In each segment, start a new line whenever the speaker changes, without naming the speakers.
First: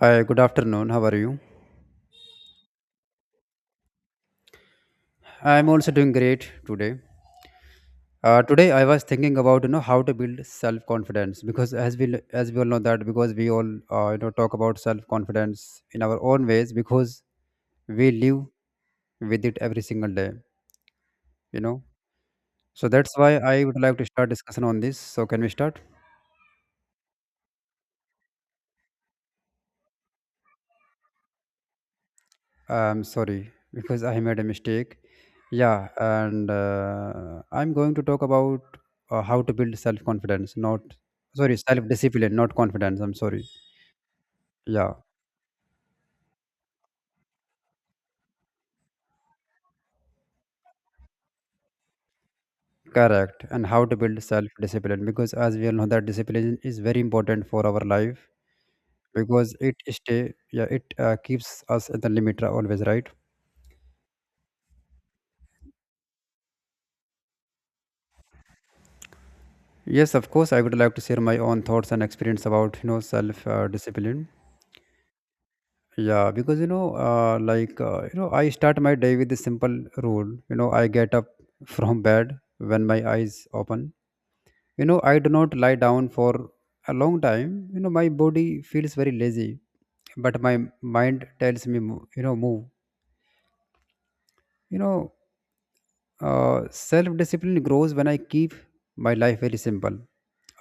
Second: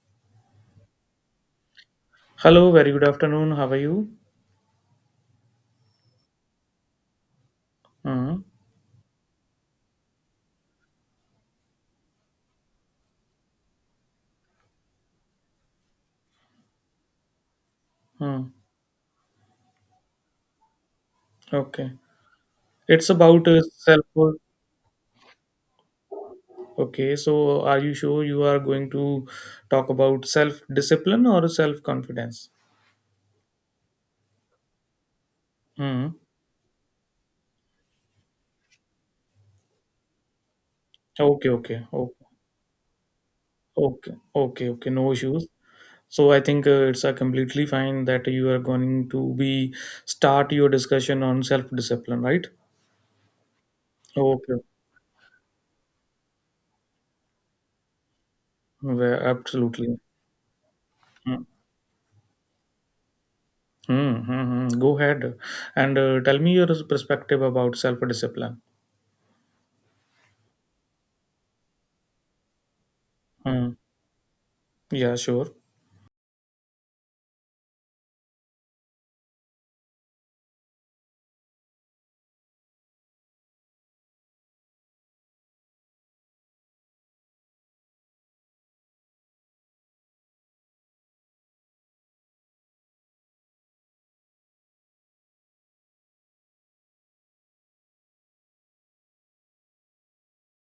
Hi, good afternoon. How are you?
Hello, very good afternoon. How are you?
I'm also doing great today.
Uh-huh.
Today I was thinking about how to build self confidence because as we all know that because we all talk about self confidence in our own ways because we live
uh
with it every single day, you know,
Okay.
so
It's
that's why
about
I would like to
self
start
worth.
discussion on this, so can we start?
Okay, so are you sure you are going to talk about self discipline or self confidence?
I'm sorry, because I made a mistake, yeah,
Hmm.
and I'm going to talk about how to build self confidence, not
Okay, okay,
sorry, self
okay,
discipline not confidence, I'm sorry.
okay, okay, okay.
Yeah,
No issues. So I think it's completely fine that you are going to be start your discussion on self discipline, right?
correct. And how to build
Okay,
self-discipline, because as we all know that discipline is very important for our life,
well,
because it
absolutely.
stay, yeah, it
Mm-hmm.
keeps us at the limit always, right.
Mm-hmm, mm-hmm. Go ahead and tell me your perspective about self discipline.
Yes, of course. I would like to share my own thoughts and experience about, you know,
Hmm.
self-discipline.
Yeah, sure.
Yeah, because I start my day with a simple rule. You know, I get up from bed when my eyes open. You know, I do not lie down for a long time. You know, my body feels very lazy, but my mind tells me, move. You know, self discipline grows when I keep my life very simple.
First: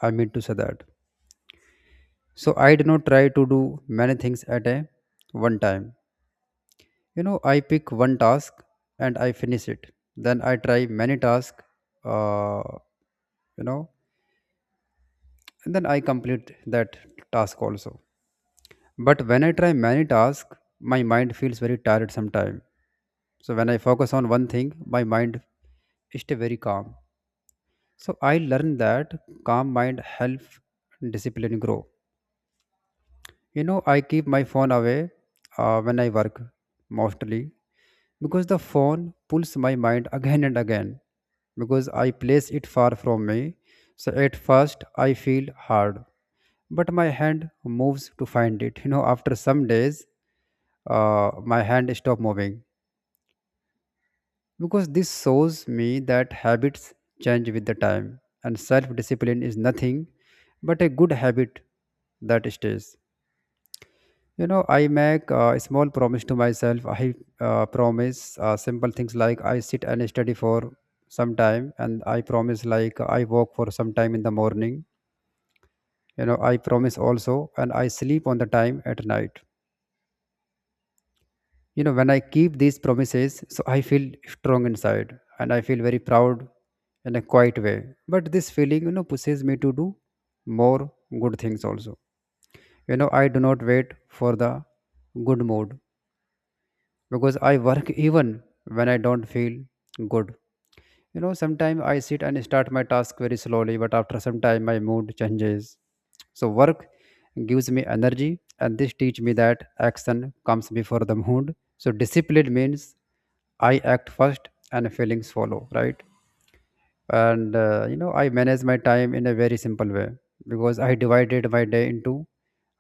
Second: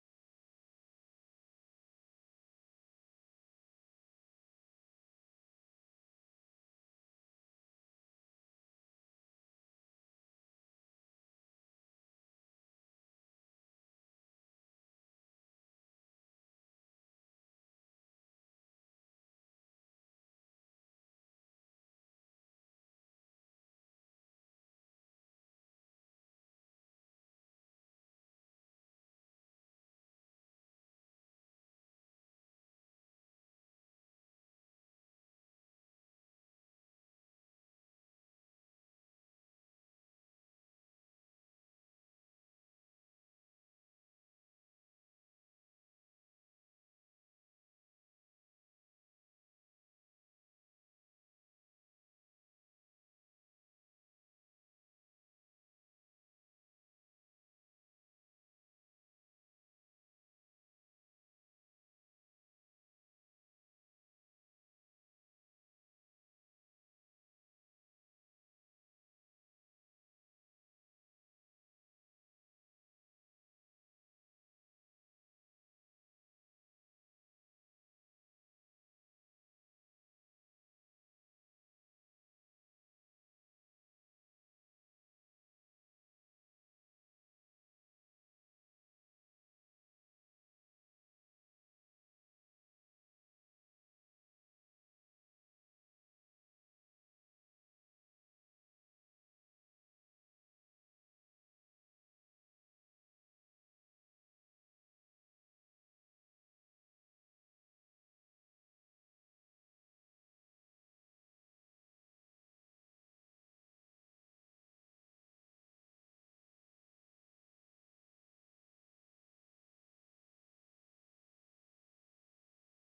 I mean to say that. So I do not try to do many things at a one time. You know, I pick one task and I finish it. Then I try many tasks, uh, you know, and then I complete that task also. But when I try many tasks, my mind feels very tired sometime. So when I focus on one thing, my mind stay very calm. So I learned that calm mind help discipline grow. You know, I keep my phone away when I work mostly, because the phone pulls my mind again and again, because I place it far from me. So at first I feel hard, but my hand moves to find it. You know, after some days my hand stop moving, because this shows me that habits change with the time and self-discipline is nothing but a good habit that stays. You know, I make a small promise to myself. I promise simple things, like I sit and study for some time, and I promise like I walk for some time in the morning. You know, I promise also, and I sleep on the time at night. You know, when I keep these promises, so I feel strong inside, and I feel very proud in a quiet way, but this feeling, you know, pushes me to do more good things also. You know, I do not wait for the good mood, because I work even when I don't feel good. You know, sometimes I sit and start my task very slowly, but after some time my mood changes. So work gives me energy, and this teach me that action comes before the mood. So discipline means I act first and feelings follow, right? I manage my time in a very simple way, because I divided my day into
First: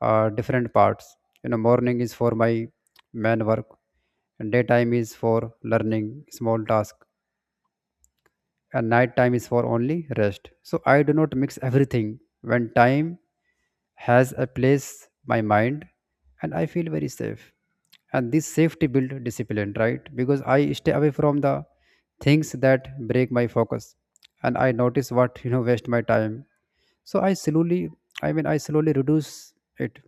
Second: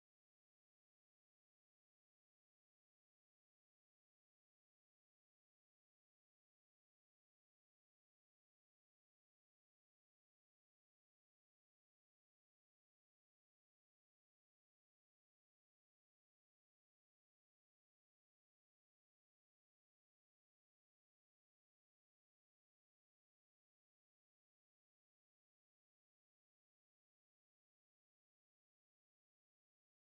different parts. You know, morning is for my main work, and daytime is for learning small task, and night time is for only rest. So I do not mix everything. When time has a place, my mind, and I feel very safe. And this safety build discipline, right? Because I stay away from the things that break my focus, and I notice what, you know, waste my time. So I slowly reduce it.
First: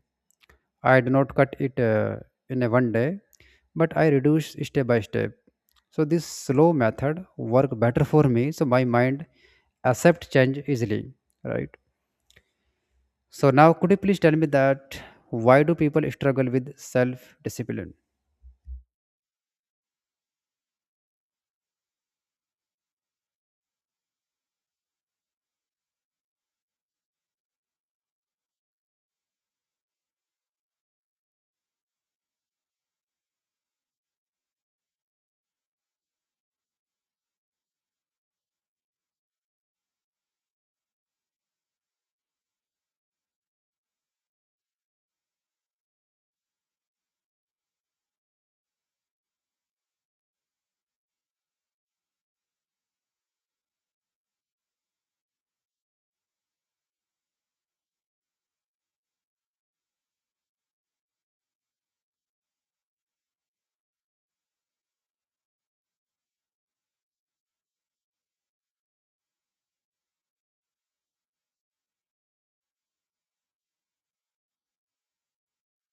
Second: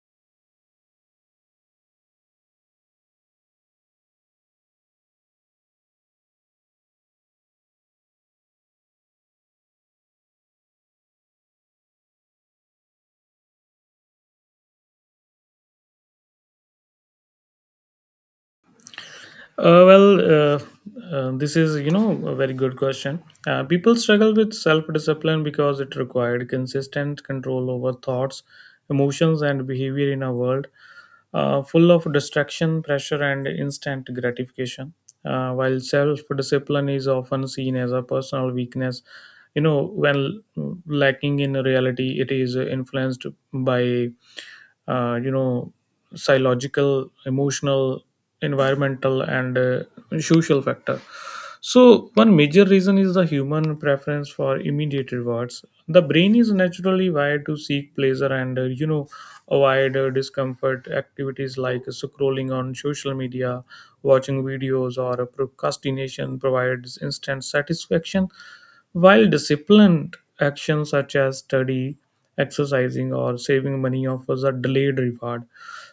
I do not cut it in a one day, but I reduce step by step, so this slow method work better for me. So my mind accept change easily, right? So now could you please tell me that why do people struggle with self discipline?
Well, this is, a very good question. People struggle with self discipline because it required consistent control over thoughts, emotions, and behavior in a world full of distraction, pressure, and instant gratification. While self discipline is often seen as a personal weakness, when lacking in reality, it is influenced by, uh, you know, psychological, emotional, environmental, and social factor. So one major reason is the human preference for immediate rewards. The brain is naturally wired to seek pleasure and avoid discomfort. Activities like scrolling on social media, watching videos, or procrastination provides instant satisfaction, while disciplined actions such as study, exercising, or saving money offers a delayed reward.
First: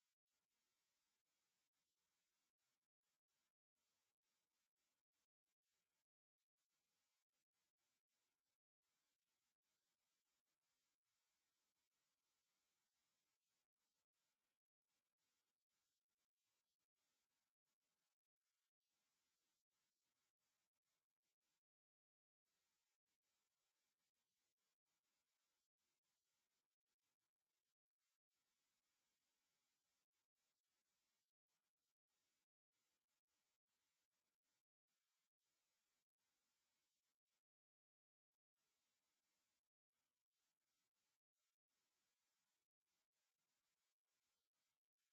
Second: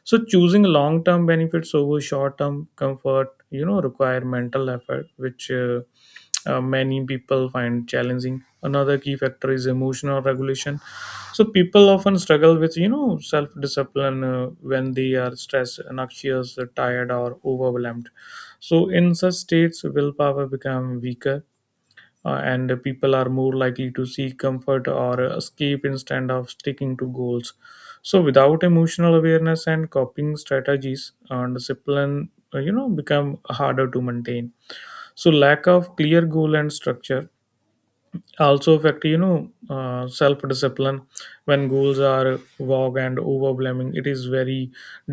So choosing long-term benefits over short-term comfort require mental effort, which many people find challenging. Another key factor is emotional regulation. So people often struggle with self-discipline when they are stressed, anxious, tired, or overwhelmed. So in such states willpower become weaker, and people are more likely to seek comfort or escape instead of sticking to goals. So, without emotional awareness and coping strategies, discipline become harder to maintain. So, lack of clear goal and structure also affect self discipline. When goals are vague and overwhelming, it is very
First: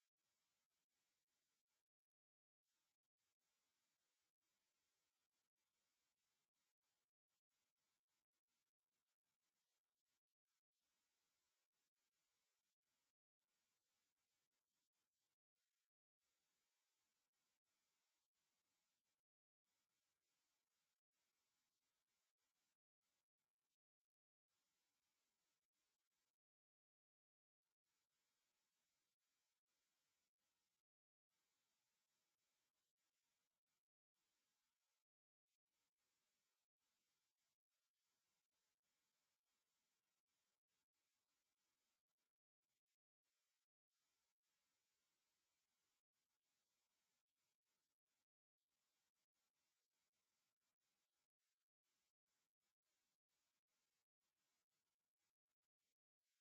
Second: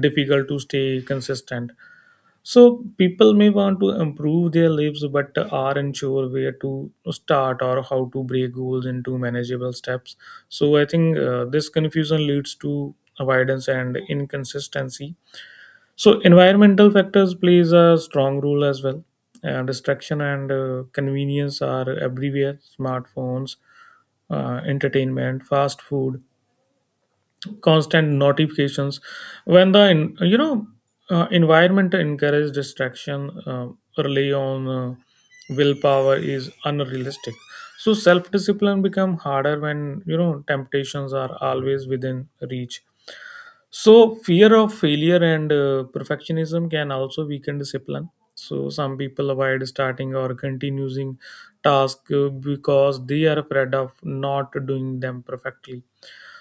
difficult to stay consistent. So people may want to improve their lives but aren't sure where to start or how to break goals into manageable steps. So I think this confusion leads to avoidance and inconsistency. So environmental factors plays a strong role as well. Distraction and convenience are everywhere. Smartphones, entertainment, fast food, constant notifications. When the environment encourages distraction, rely on willpower is unrealistic. So self discipline become harder when temptations are always within reach. So fear of failure and perfectionism can also weaken discipline. So some people avoid starting or continuing task because they are afraid of not doing them perfectly.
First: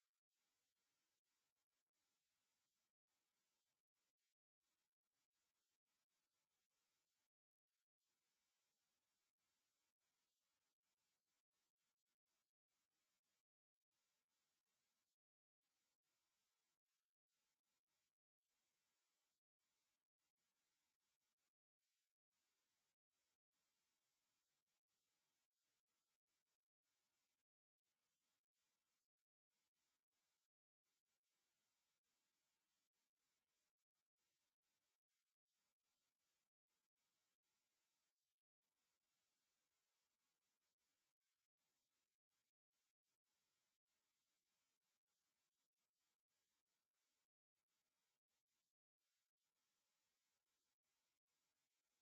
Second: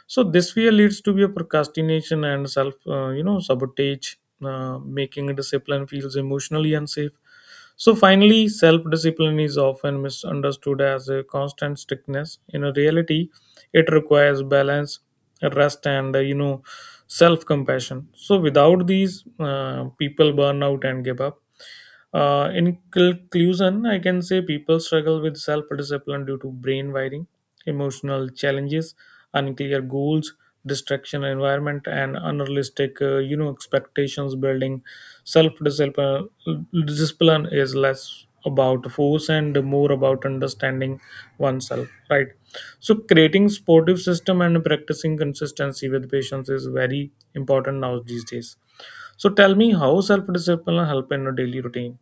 So this fear leads to be a procrastination and self sabotage, making discipline feels emotionally unsafe. So finally, self discipline is often misunderstood as a constant strictness. In reality, it requires balance, rest, and self compassion. So without these, people burn out and give up. In conclusion, I can say people struggle with self discipline due to brain wiring, emotional challenges, unclear goals, distraction environment, and unrealistic expectations. Building self discipline is less about force and more about understanding oneself, right? So creating sportive system and practicing consistency with patience is very important now these days. So tell me, how self discipline help in a daily routine?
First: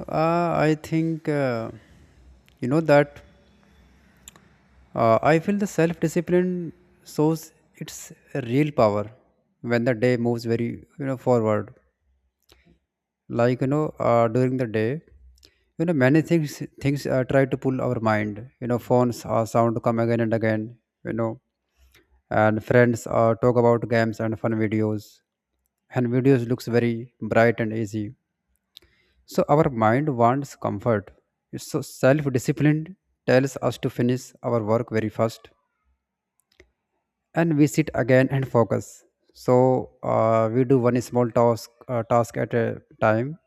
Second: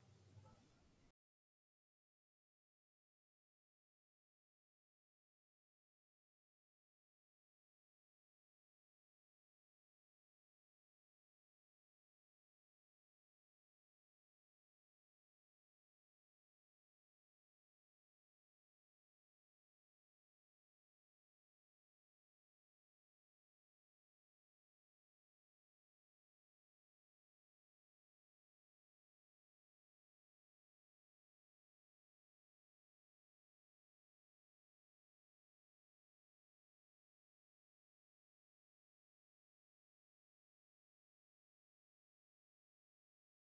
I think you know that I feel the self discipline shows its real power when the day moves very, you know, forward. Like, you know, during the day, you know, many things try to pull our mind. You know, phones sound come again and again. You know, and friends talk about games and fun videos, and videos looks very bright and easy, so our mind wants comfort. So self-discipline tells us to finish our work very fast, and we sit again and focus. So we do one small task at a time,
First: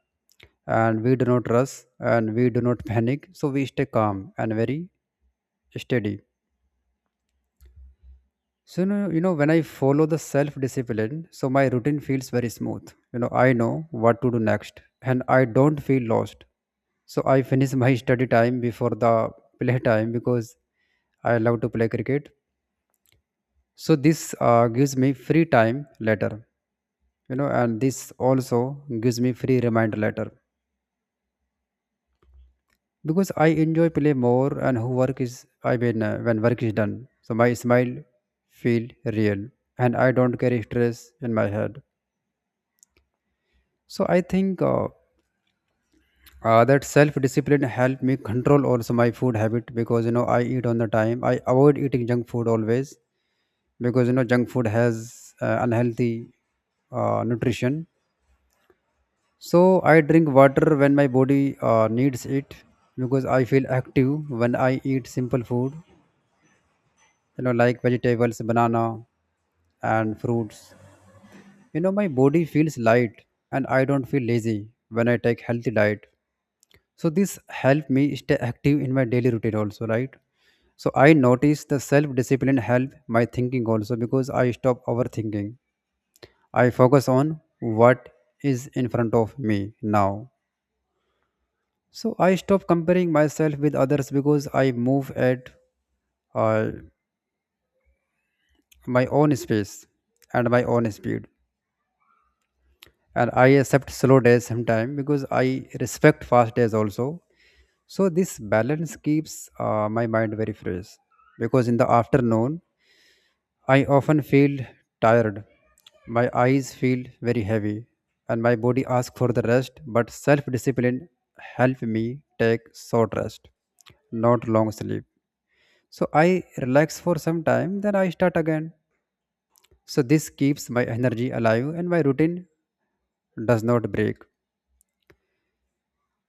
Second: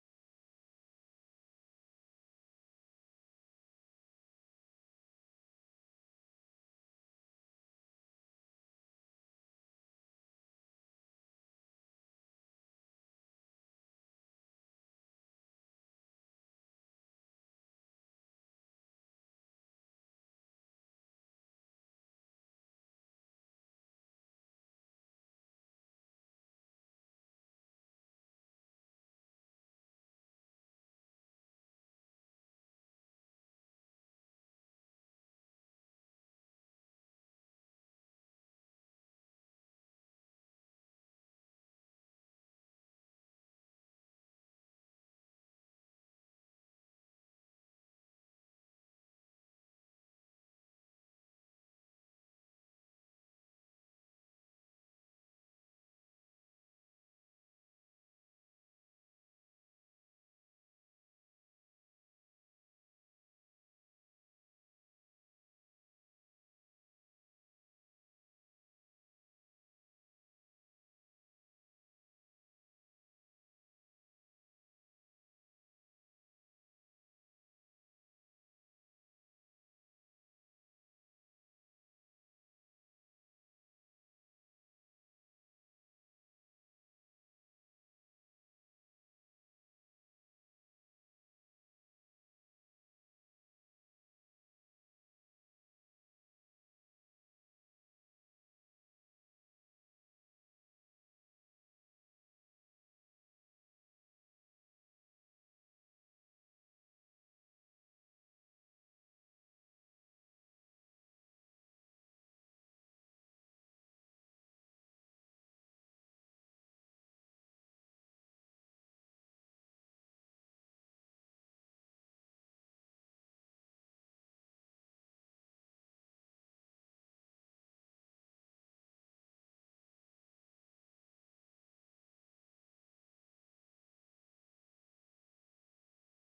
and we do not rush, and we do not panic, so we stay calm and very steady. So, when I follow the self discipline, so my routine feels very smooth. You know, I know what to do next and I don't feel lost. So I finish my study time before the play time, because I love to play cricket. So this gives me free time later, you know, and this also gives me free reminder later, because I enjoy play more and who work is, when work is done. So my smile feel real, and I don't carry stress in my head. So I think that self-discipline helped me control also my food habit, because you know, I eat on the time. I avoid eating junk food always, because you know, junk food has unhealthy nutrition. So I drink water when my body needs it, because I feel active when I eat simple food. You know, like vegetables, banana, and fruits. You know, my body feels light and I don't feel lazy when I take healthy diet. So this helped me stay active in my daily routine also, right? So I noticed the self-discipline help my thinking also, because I stop overthinking. I focus on what is in front of me now. So I stop comparing myself with others, because I move at uh, my own space and my own speed. And I accept slow days sometimes, because I respect fast days also. So this balance keeps my mind very fresh, because in the afternoon I often feel tired. My eyes feel very heavy and my body asks for the rest, but self discipline helps me take short rest, not long sleep. So I relax for some time, then I start again. So this keeps my energy alive and my routine does not break.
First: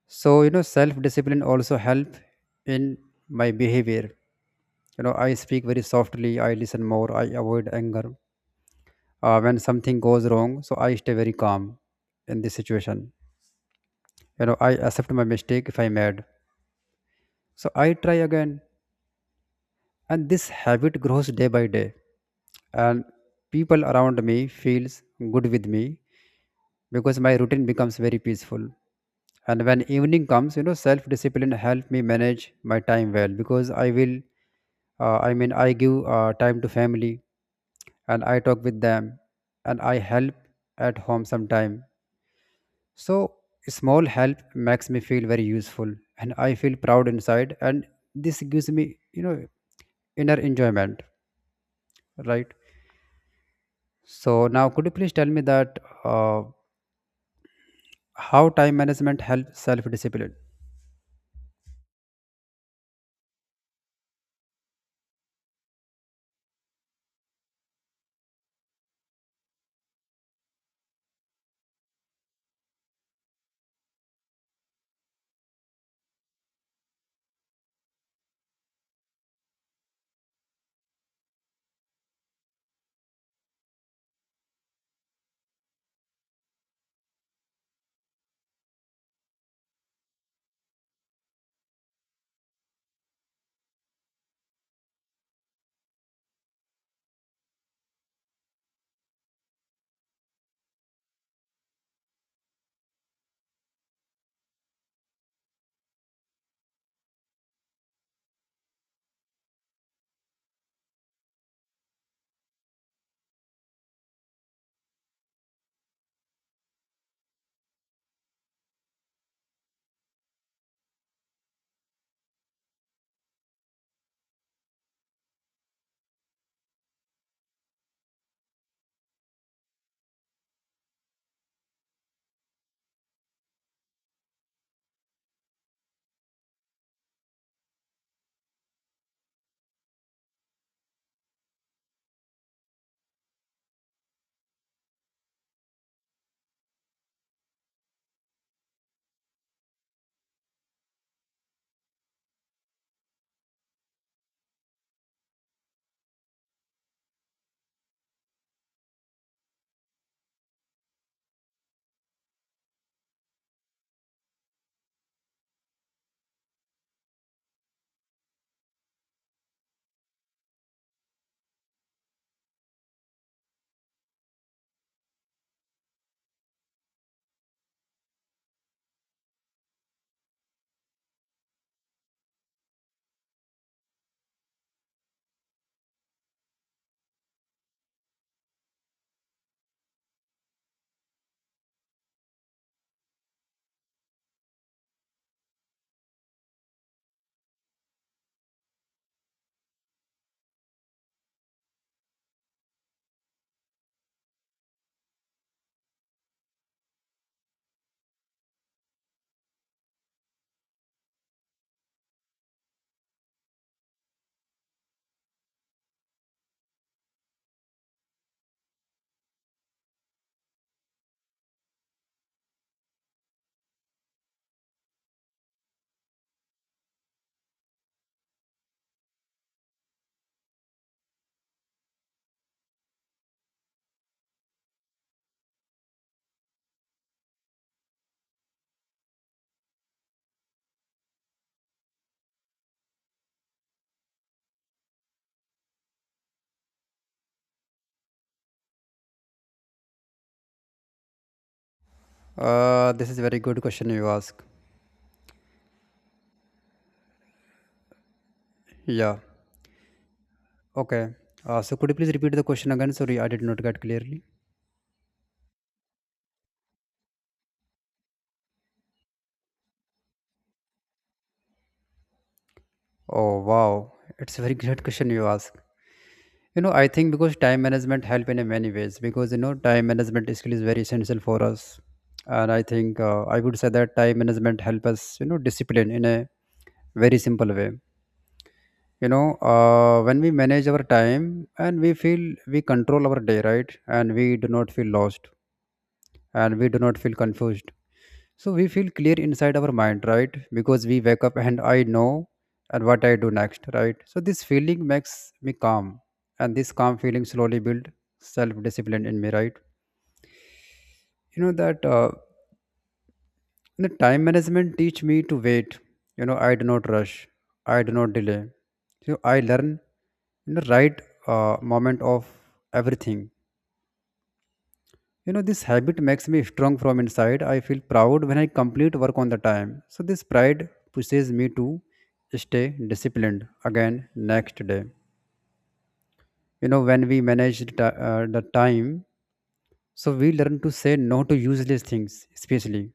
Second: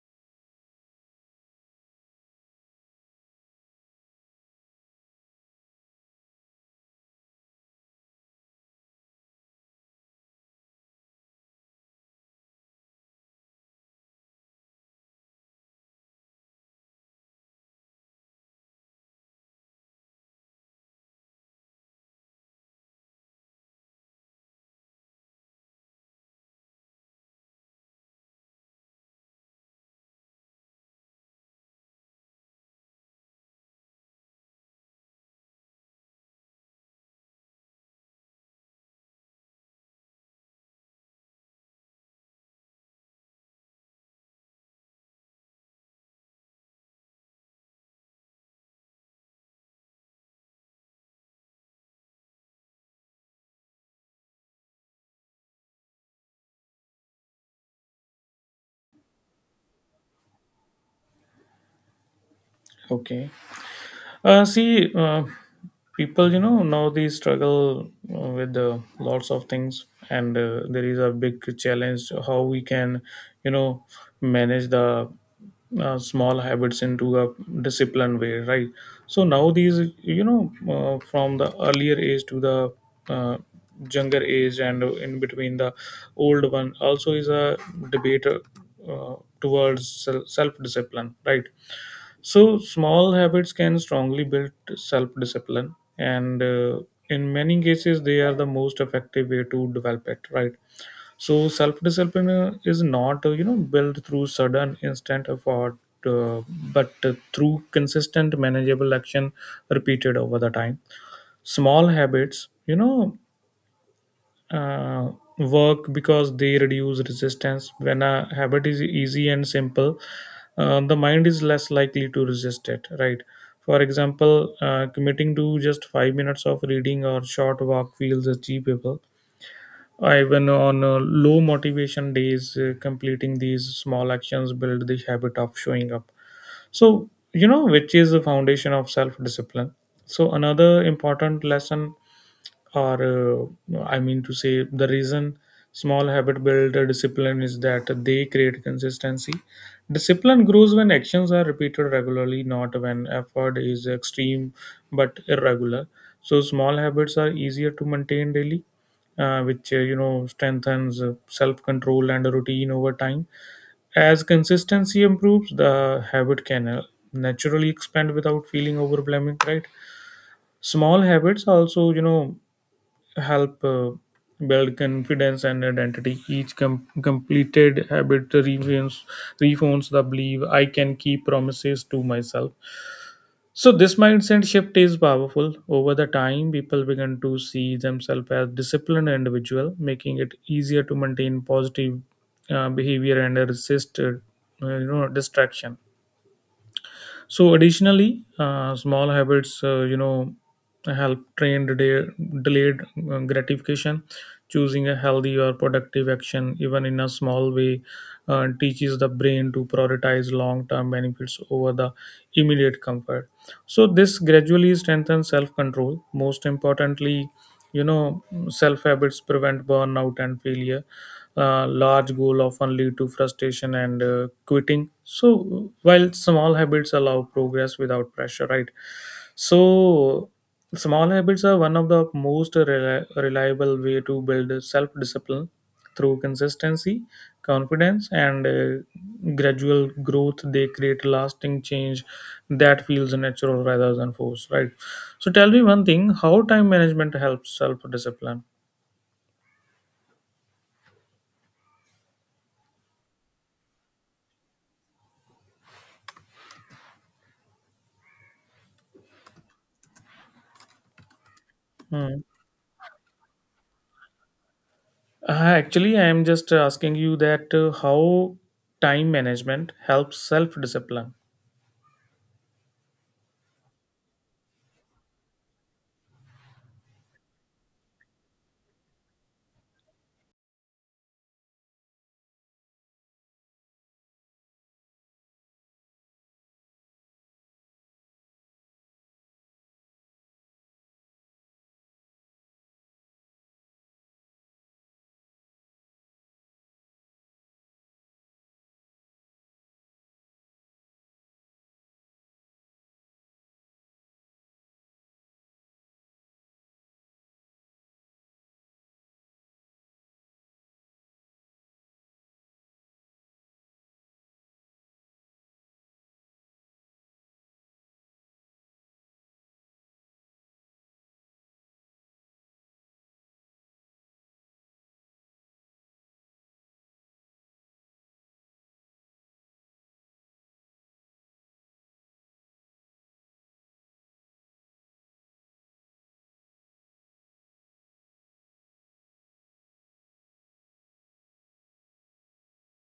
So you know, self discipline also help in my behavior. You know, I speak very softly, I listen more, I avoid anger when something goes wrong, so I stay very calm in this situation. You know, I accept my mistake if I made, so I try again, and this habit grows day by day, and people around me feels good with me, because my routine becomes very peaceful. And when evening comes, you know, self discipline help me manage my time well, because I will I mean I give time to family, and I talk with them, and I help at home sometime. So small help makes me feel very useful, and I feel proud inside, and this gives me, you know, inner enjoyment, right? So now could you please tell me that how time management helps self-discipline?
Okay. See, people now they struggle, with lots of things. And there is a big challenge how we can you know manage the small habits into a disciplined way, right? So now these, from the earlier age to the uh, younger age, and in between the old one also is a debate, towards self discipline, right? So, small habits can strongly build self discipline, and in many cases, they are the most effective way to develop it, right? So, self discipline is not, built through sudden instant effort, uh, but through consistent, manageable action repeated over the time. Small habits, uh, work because they reduce resistance. When a habit is easy and simple, the mind is less likely to resist it, right? For example, committing to just 5 minutes of reading or short walk feels achievable. Even on low motivation days, completing these small actions build the habit of showing up. So, which is the foundation of self discipline. So, another important lesson, or I mean to say, the reason small habit build a discipline is that they create consistency. Discipline grows when actions are repeated regularly, not when effort is extreme but irregular. So small habits are easier to maintain daily, which strengthens self control and routine over time. As consistency improves, the habit can naturally expand without feeling overwhelming, right? Small habits also help build confidence and identity. Each completed habit reveals, reforms the belief I can keep promises to myself. So this mindset shift is powerful. Over the time, people begin to see themselves as disciplined individual, making it easier to maintain positive behavior and resist, distraction. So additionally, small habits, help train delayed gratification. Choosing a healthy or productive action, even in a small way, teaches the brain to prioritize long-term benefits over the immediate comfort. So this gradually strengthens self-control. Most importantly, you know, self habits prevent burnout and failure. Large goal often lead to frustration and quitting, so while small habits allow progress without pressure, right? So small habits are one of the most reliable way to build self discipline. Through consistency, confidence, and gradual growth, they create lasting change that feels natural rather than forced, right? So tell me one thing: how time management helps self discipline?
This is a very good question you ask. Yeah. Okay. So could you please repeat the question again? Sorry, I did not get clearly.
Actually, I am just asking you that how time management helps self discipline.
Oh wow, it's a very great question you ask. You know, I think because time management help in a many ways, because you know, time management skill is very essential for us, and I think I would say that time management help us, you know, discipline in a very simple way. You know, when we manage our time and we feel we control our day, right, and we do not feel lost and we do not feel confused, so we feel clear inside our mind, right? Because we wake up and I know and what I do next, right? So this feeling makes me calm, and this calm feeling slowly build self-discipline in me, right? You know that the time management teach me to wait. You know, I do not rush, I do not delay. So I learn in the right moment of everything. You know, this habit makes me strong from inside. I feel proud when I complete work on the time. So this pride pushes me to stay disciplined again next day. You know, when we manage the time, so we learn to say no to useless things, especially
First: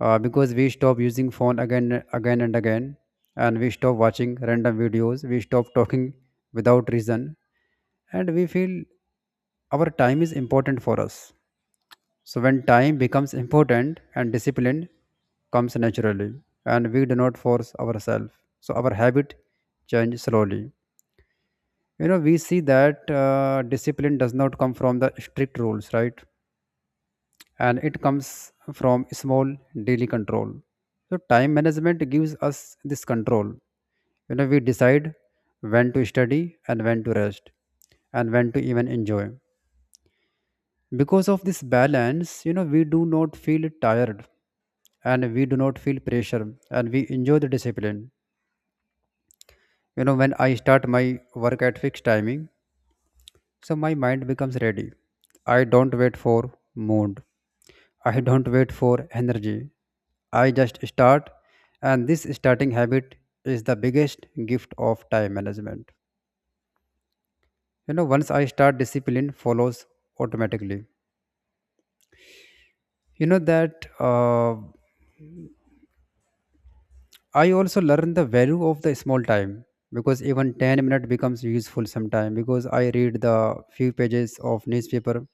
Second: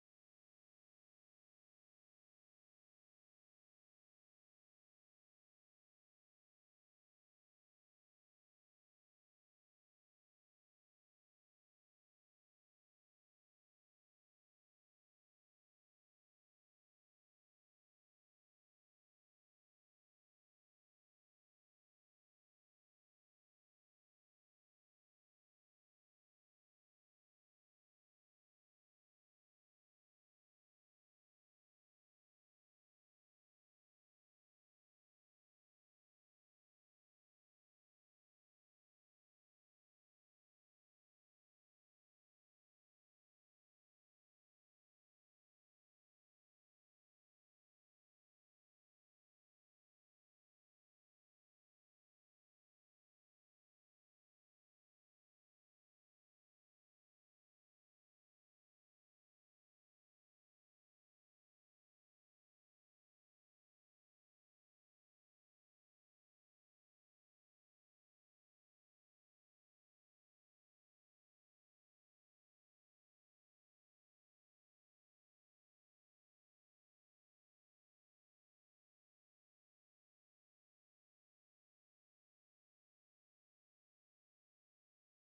because we stop using phone again and again, and we stop watching random videos. We stop talking without reason, and we feel our time is important for us. So when time becomes important, and discipline comes naturally, and we do not force ourselves. So our habit change slowly. We see that discipline does not come from the strict rules, right? And it comes from small daily control. So time management gives us this control. We decide when to study and when to rest and when to even enjoy. Because of this balance, we do not feel tired and we do not feel pressure and we enjoy the discipline. When I start my work at fixed timing, so my mind becomes ready. I don't wait for mood, I don't wait for energy, I just start. And this starting habit is the biggest gift of time management. Once I start, discipline follows automatically. You know that I also learn the value of the small time, because even 10 minutes becomes useful sometime. Because I read the few pages of newspaper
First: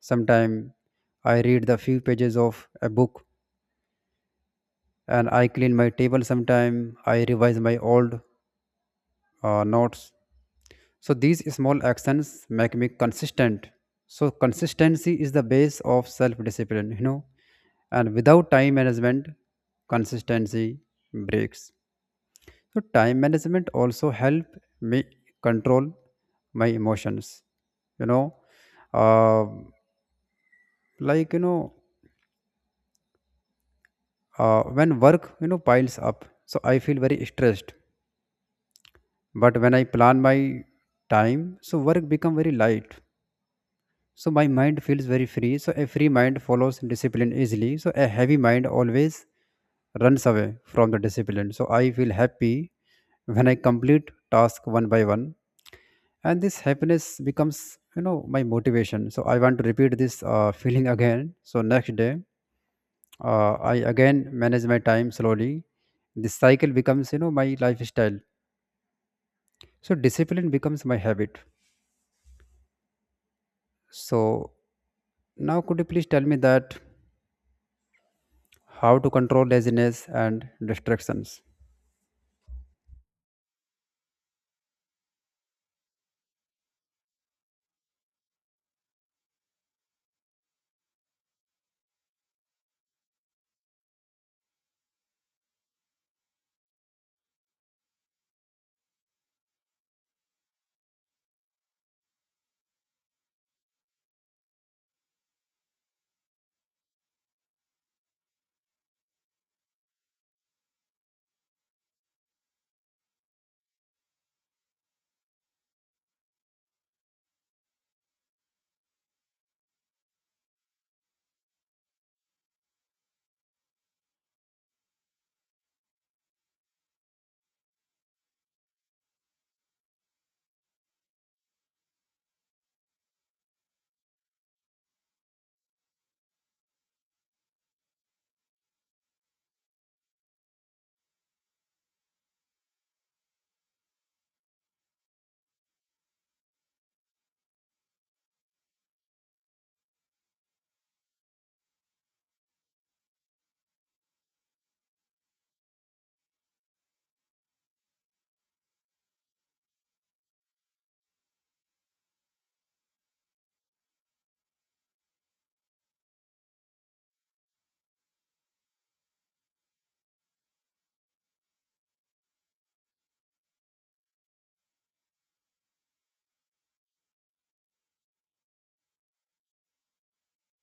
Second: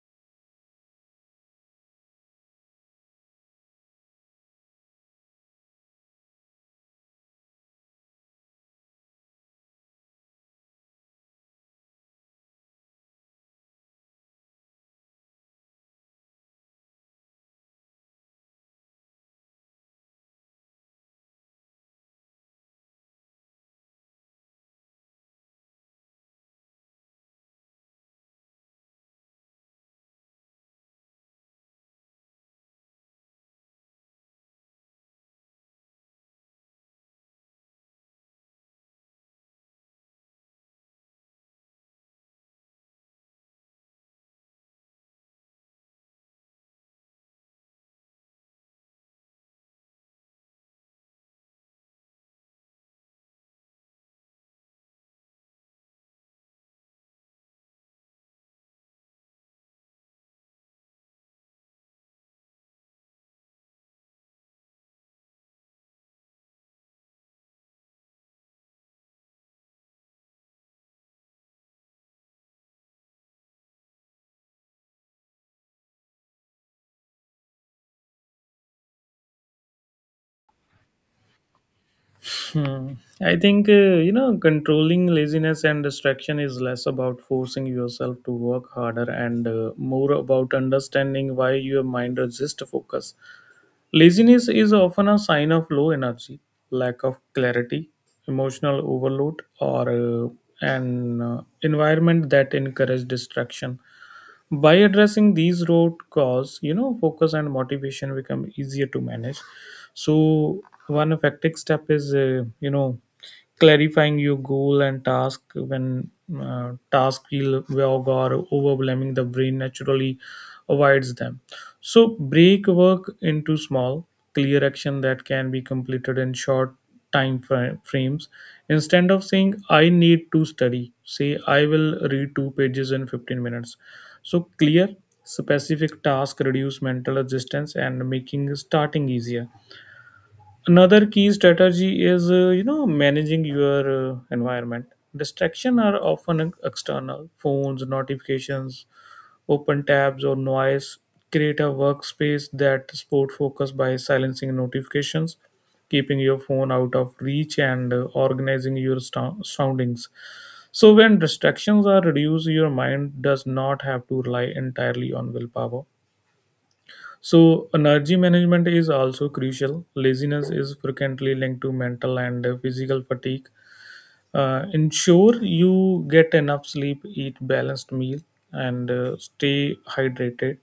sometime, I read the few pages of a book, and I clean my table. Sometime I revise my old notes. So these small actions make me consistent. So consistency is the base of self discipline and without time management, consistency breaks. So time management also help me control my emotions. You know, uh, like you know, when work piles up, so I feel very stressed. But when I plan my time, so work become very light. So my mind feels very free. So a free mind follows discipline easily. So a heavy mind always runs away from the discipline. So I feel happy when I complete task one by one, and this happiness becomes my motivation. So I want to repeat this feeling again. So next day, I again manage my time slowly. This cycle becomes my lifestyle. So discipline becomes my habit. So now, could you please tell me that how to control laziness and distractions?
Hmm. I think, controlling laziness and distraction is less about forcing yourself to work harder and more about understanding why your mind resists focus. Laziness is often a sign of low energy, lack of clarity, emotional overload, or an environment that encourages distraction. By addressing these root cause, focus and motivation become easier to manage. So one effective step is, clarifying your goal and task. When task feel vague or overwhelming, the brain naturally avoids them. So break work into small clear action that can be completed in short time frames. Instead of saying I need to study, say I will read two pages in 15 minutes. So clear, specific tasks reduce mental resistance and making starting easier. Another key strategy is managing your environment. Distraction are often external: phones, notifications, open tabs, or noise. Create a workspace that supports focus by silencing notifications, keeping your phone out of reach, and organizing your soundings. So when distractions are reduced, your mind does not have to rely entirely on willpower. So, energy management is also crucial. Laziness is frequently linked to mental and physical fatigue. Ensure you get enough sleep, eat balanced meal, and stay hydrated.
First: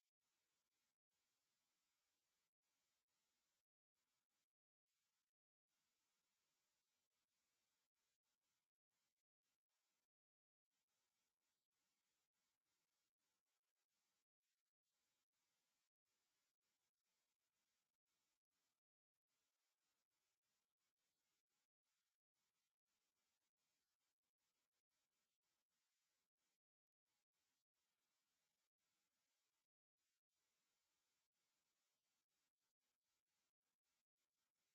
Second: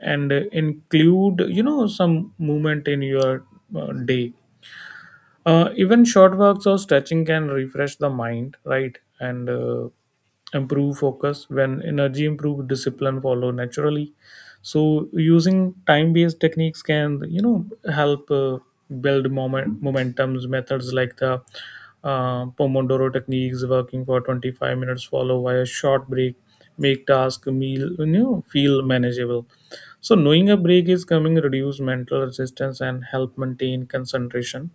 And include some movement in your day. Even short walks or stretching can refresh the mind, right? And improve focus. When energy improve, discipline follow naturally. So using time based techniques can help build momentums. Methods like the pomodoro techniques, working for 25 minutes follow by a short break, make task meal feel manageable. So knowing a break is coming reduce mental resistance and help maintain concentration.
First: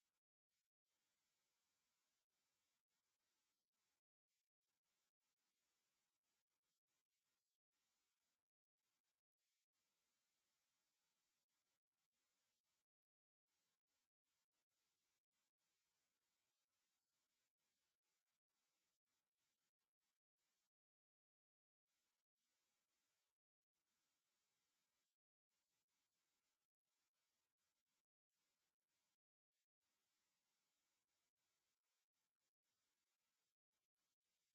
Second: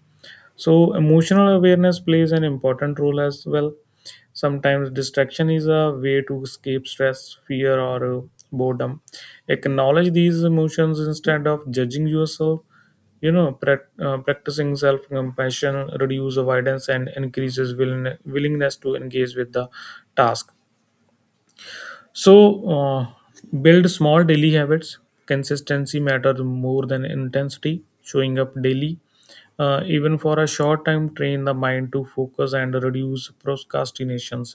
So, emotional awareness plays an important role as well. Sometimes distraction is a way to escape stress, fear, or boredom. Acknowledge these emotions instead of judging yourself. Practicing self compassion reduces avoidance and increases willingness to engage with the task. So, build small daily habits. Consistency matters more than intensity. Showing up daily, even for a short time, train the mind to focus and reduce procrastinations.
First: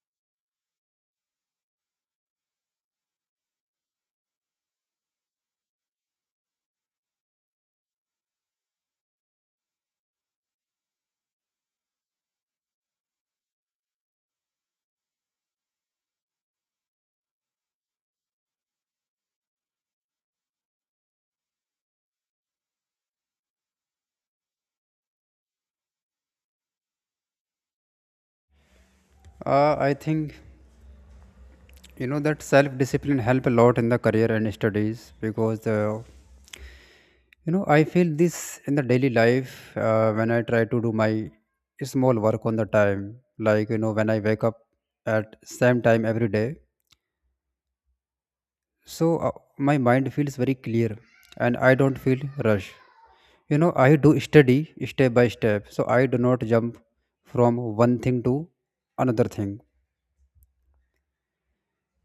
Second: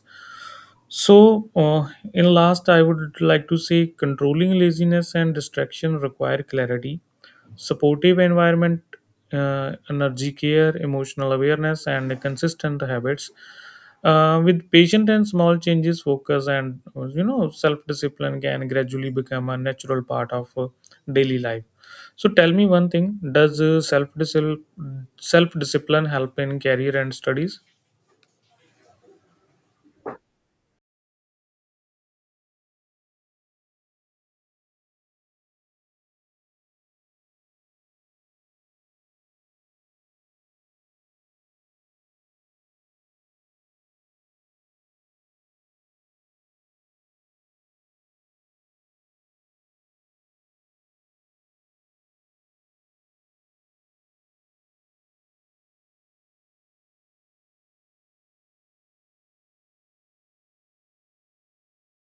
So, in last, I would like to say controlling laziness and distraction require clarity, supportive environment, energy care, emotional awareness, and consistent habits. With patient and small changes, focus and self-discipline can gradually become a natural part of daily life. So tell me one thing: does self-discipline help in career and studies?
I think that self discipline help a lot in the career and studies because the I feel this in the daily life, when I try to do my small work on the time, like when I wake up at same time every day. So my mind feels very clear, and I don't feel rush. I do study step by step, so I do not jump from one thing to another thing.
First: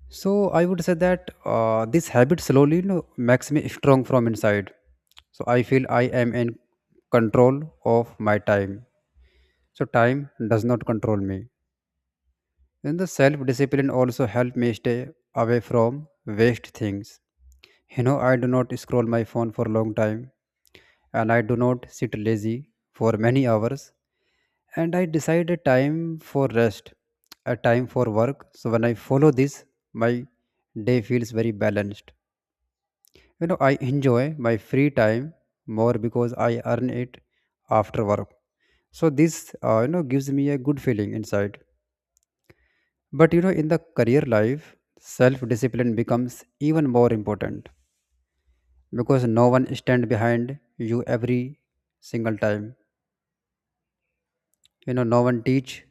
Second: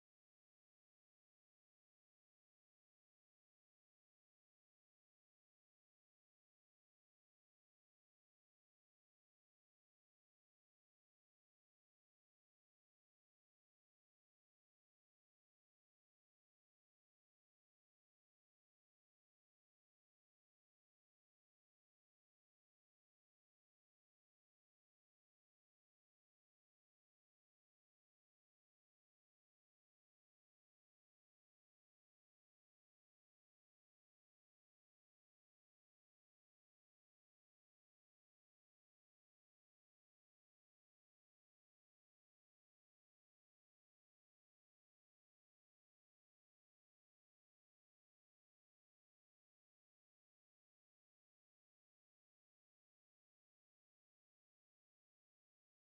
So I would say that this habit slowly makes me strong from inside. So I feel I am in control of my time. So time does not control me. Then the self discipline also help me stay away from waste things. I do not scroll my phone for a long time, and I do not sit lazy for many hours, and I decide a time for rest, a time for work. So when I follow this, my day feels very balanced. I enjoy my free time more because I earn it after work. So this gives me a good feeling inside. But in the career life, self discipline becomes even more important because no one stand behind you every single time. No one teach,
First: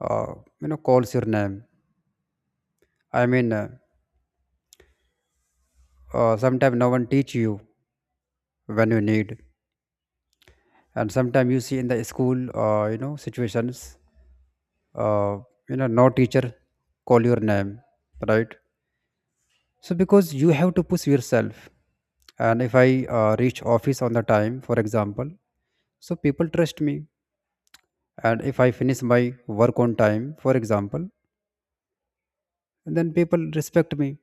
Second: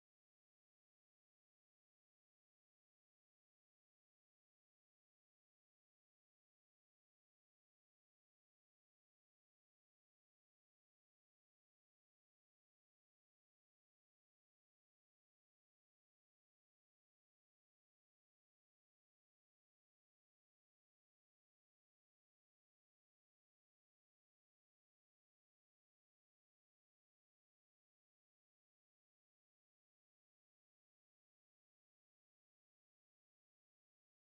uh, calls your name. I mean, sometimes no one teach you when you need, and sometimes you see in the school, situations, uh, no teacher call your name, right? So because you have to push yourself, and if I reach office on the time, for example. So people trust me. And if I finish my work on time, for example, then people respect me.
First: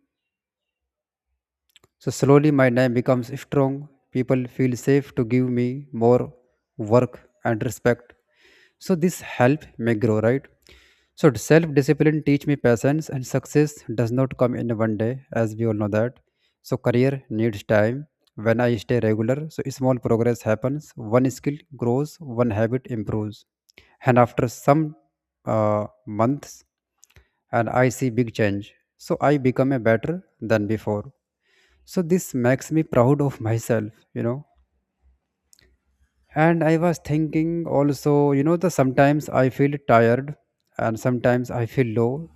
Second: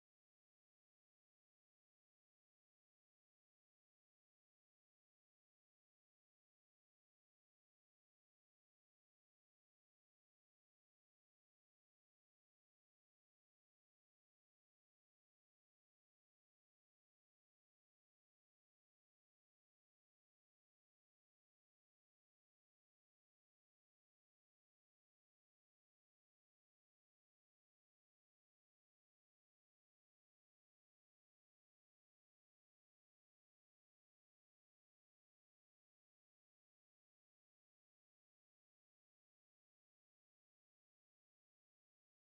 So slowly my name becomes strong. People feel safe to give me more work and respect. So this help may grow, right? So self-discipline teach me patience and success does not come in one day, as we all know that. So career needs time. When I stay regular, so small progress happens. One skill grows, one habit improves, and after some months, and I see big change. So I become a better than before. So this makes me proud of myself, you know and I was thinking also, you know, the sometimes I feel tired and sometimes I feel low,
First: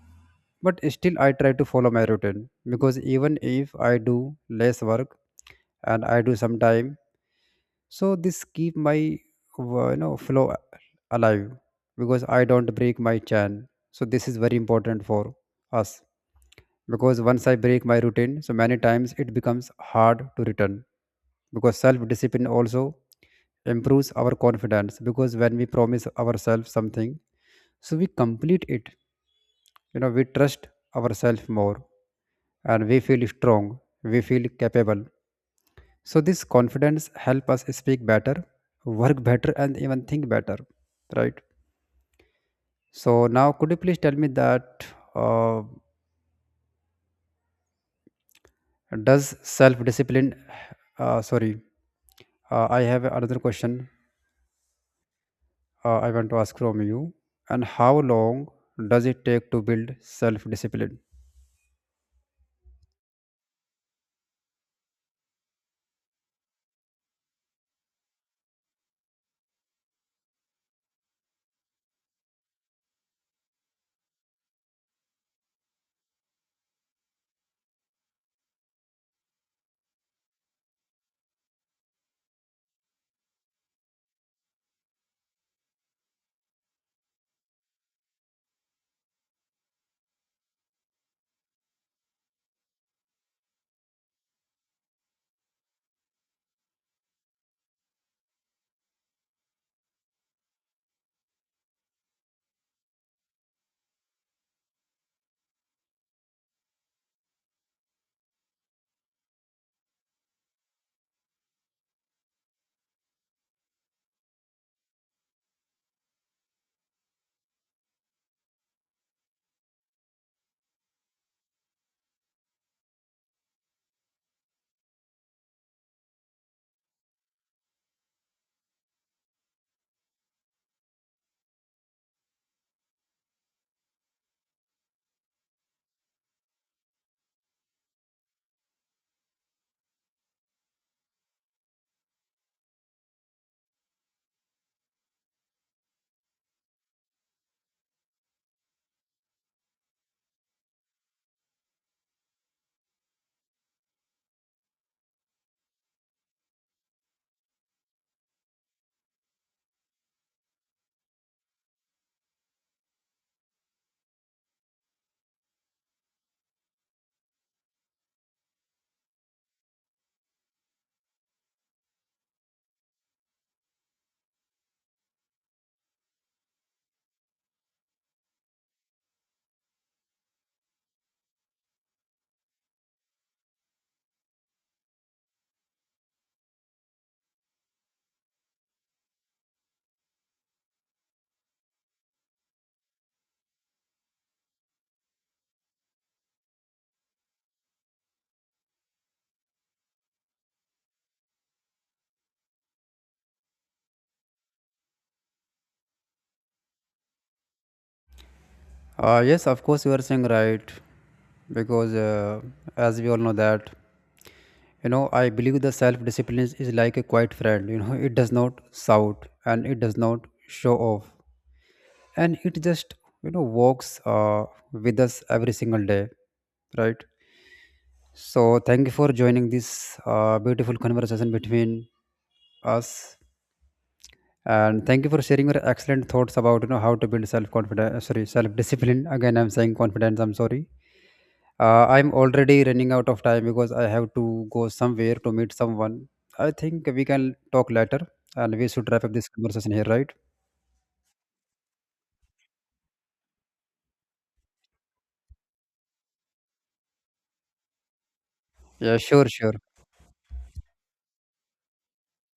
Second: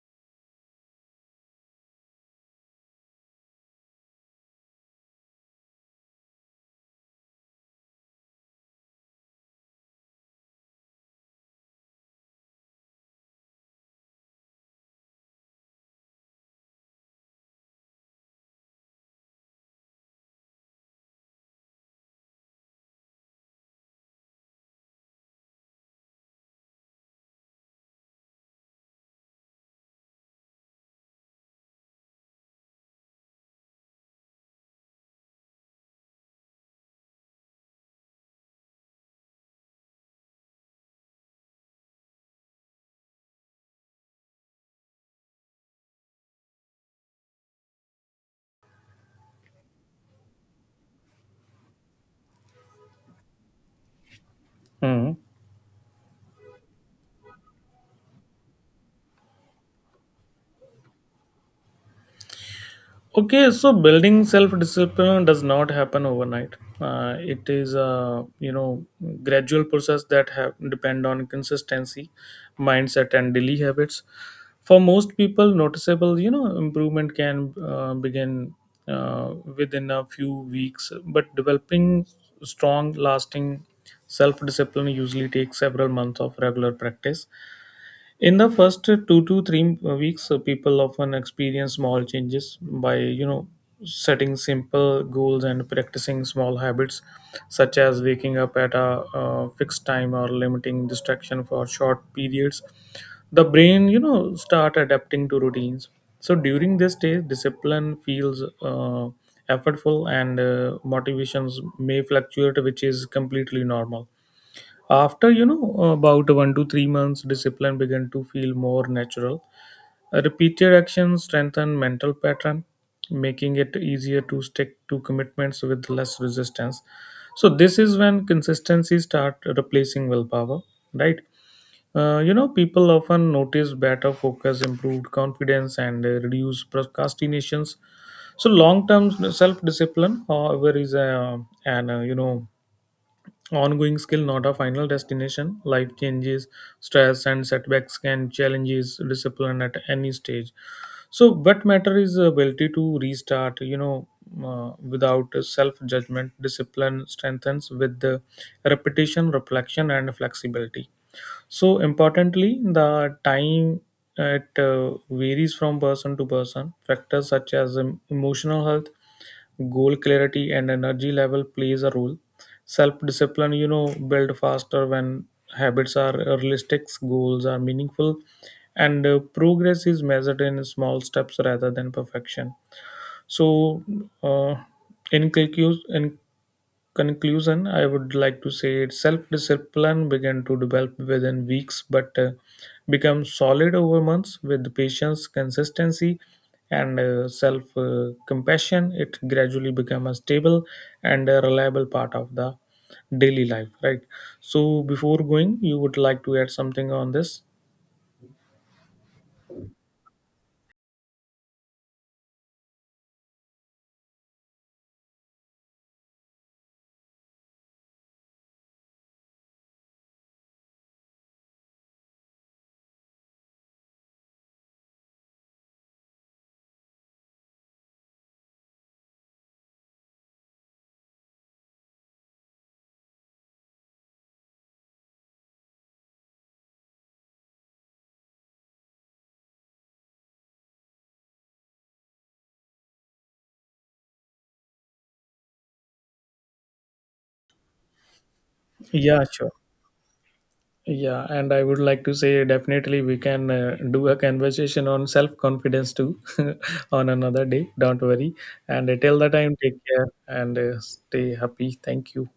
but still I try to follow my routine because even if I do less work and I do some time, so this keep my flow alive because I don't break my chain. So this is very important for us because once I break my routine, so many times it becomes hard to return. Because self discipline also improves our confidence because when we promise ourselves something, so we complete it. We trust ourselves more and we feel strong, we feel capable. So this confidence help us speak better, work better, and even think better, right? So now, could you please tell me that? Uh, Does self discipline, sorry, I have another question
Hmm.
I want to ask from you. And how long does it take to build self discipline?
Okay, so building self-discipline does not happen overnight. It is a gradual process that have depend on consistency, mindset, and daily habits. For most people, noticeable improvement can begin within a few weeks, but developing strong, lasting self-discipline usually takes several months of regular practice. In the first 2 to 3 weeks, people often experience small changes by setting simple goals and practicing small habits, such as waking up at a fixed time or limiting distraction for short periods. The brain start adapting to routines. So during this stage, discipline feels effortful and motivations may fluctuate, which is completely normal. After, about 1 to 3 months, discipline began to feel more natural. Repeated actions strengthen mental pattern, making it easier to stick to commitments with less resistance. So this is when consistency start replacing willpower, right? People often notice better focus, improved confidence, and reduced procrastinations. So long-term self-discipline, however, is an ongoing skill, not a final destination. Life changes, stress, and setbacks can challenge discipline at any stage. So, what matter is the ability to restart. Without self judgment, discipline strengthens with the repetition, reflection, and flexibility. So importantly, the time it varies from person to person. Factors such as emotional health, goal clarity, and energy level plays a role. Self discipline build faster when habits are realistic, goals are meaningful, and progress is measured in small steps rather than perfection. So, uh, in conclusion, I would like to say self discipline began to develop within weeks but become solid over months with patience, consistency, and self compassion. It gradually became a stable and a reliable part of the daily life, right? So, before going, you would like to add something on this?
Yes, of course, you are saying right, because as we all know that, I believe the self discipline is like a quiet friend. It does not shout and it does not show off, and it just walks with us every single day, right? So, thank you for joining this beautiful conversation between us, and thank you for sharing your excellent thoughts about how to build self confidence. Sorry, self discipline. Again, I'm saying confidence. I'm sorry. I'm already running out of time because I have to go somewhere to meet someone. I think we can talk later, and we should wrap up
Yeah,
this
sure.
conversation here, right?
Yeah, and I would like to say definitely we can do a conversation on self confidence too on another day. Don't worry. And
Yeah,
till
sure,
the
sure.
time, take care and stay happy. Thank you.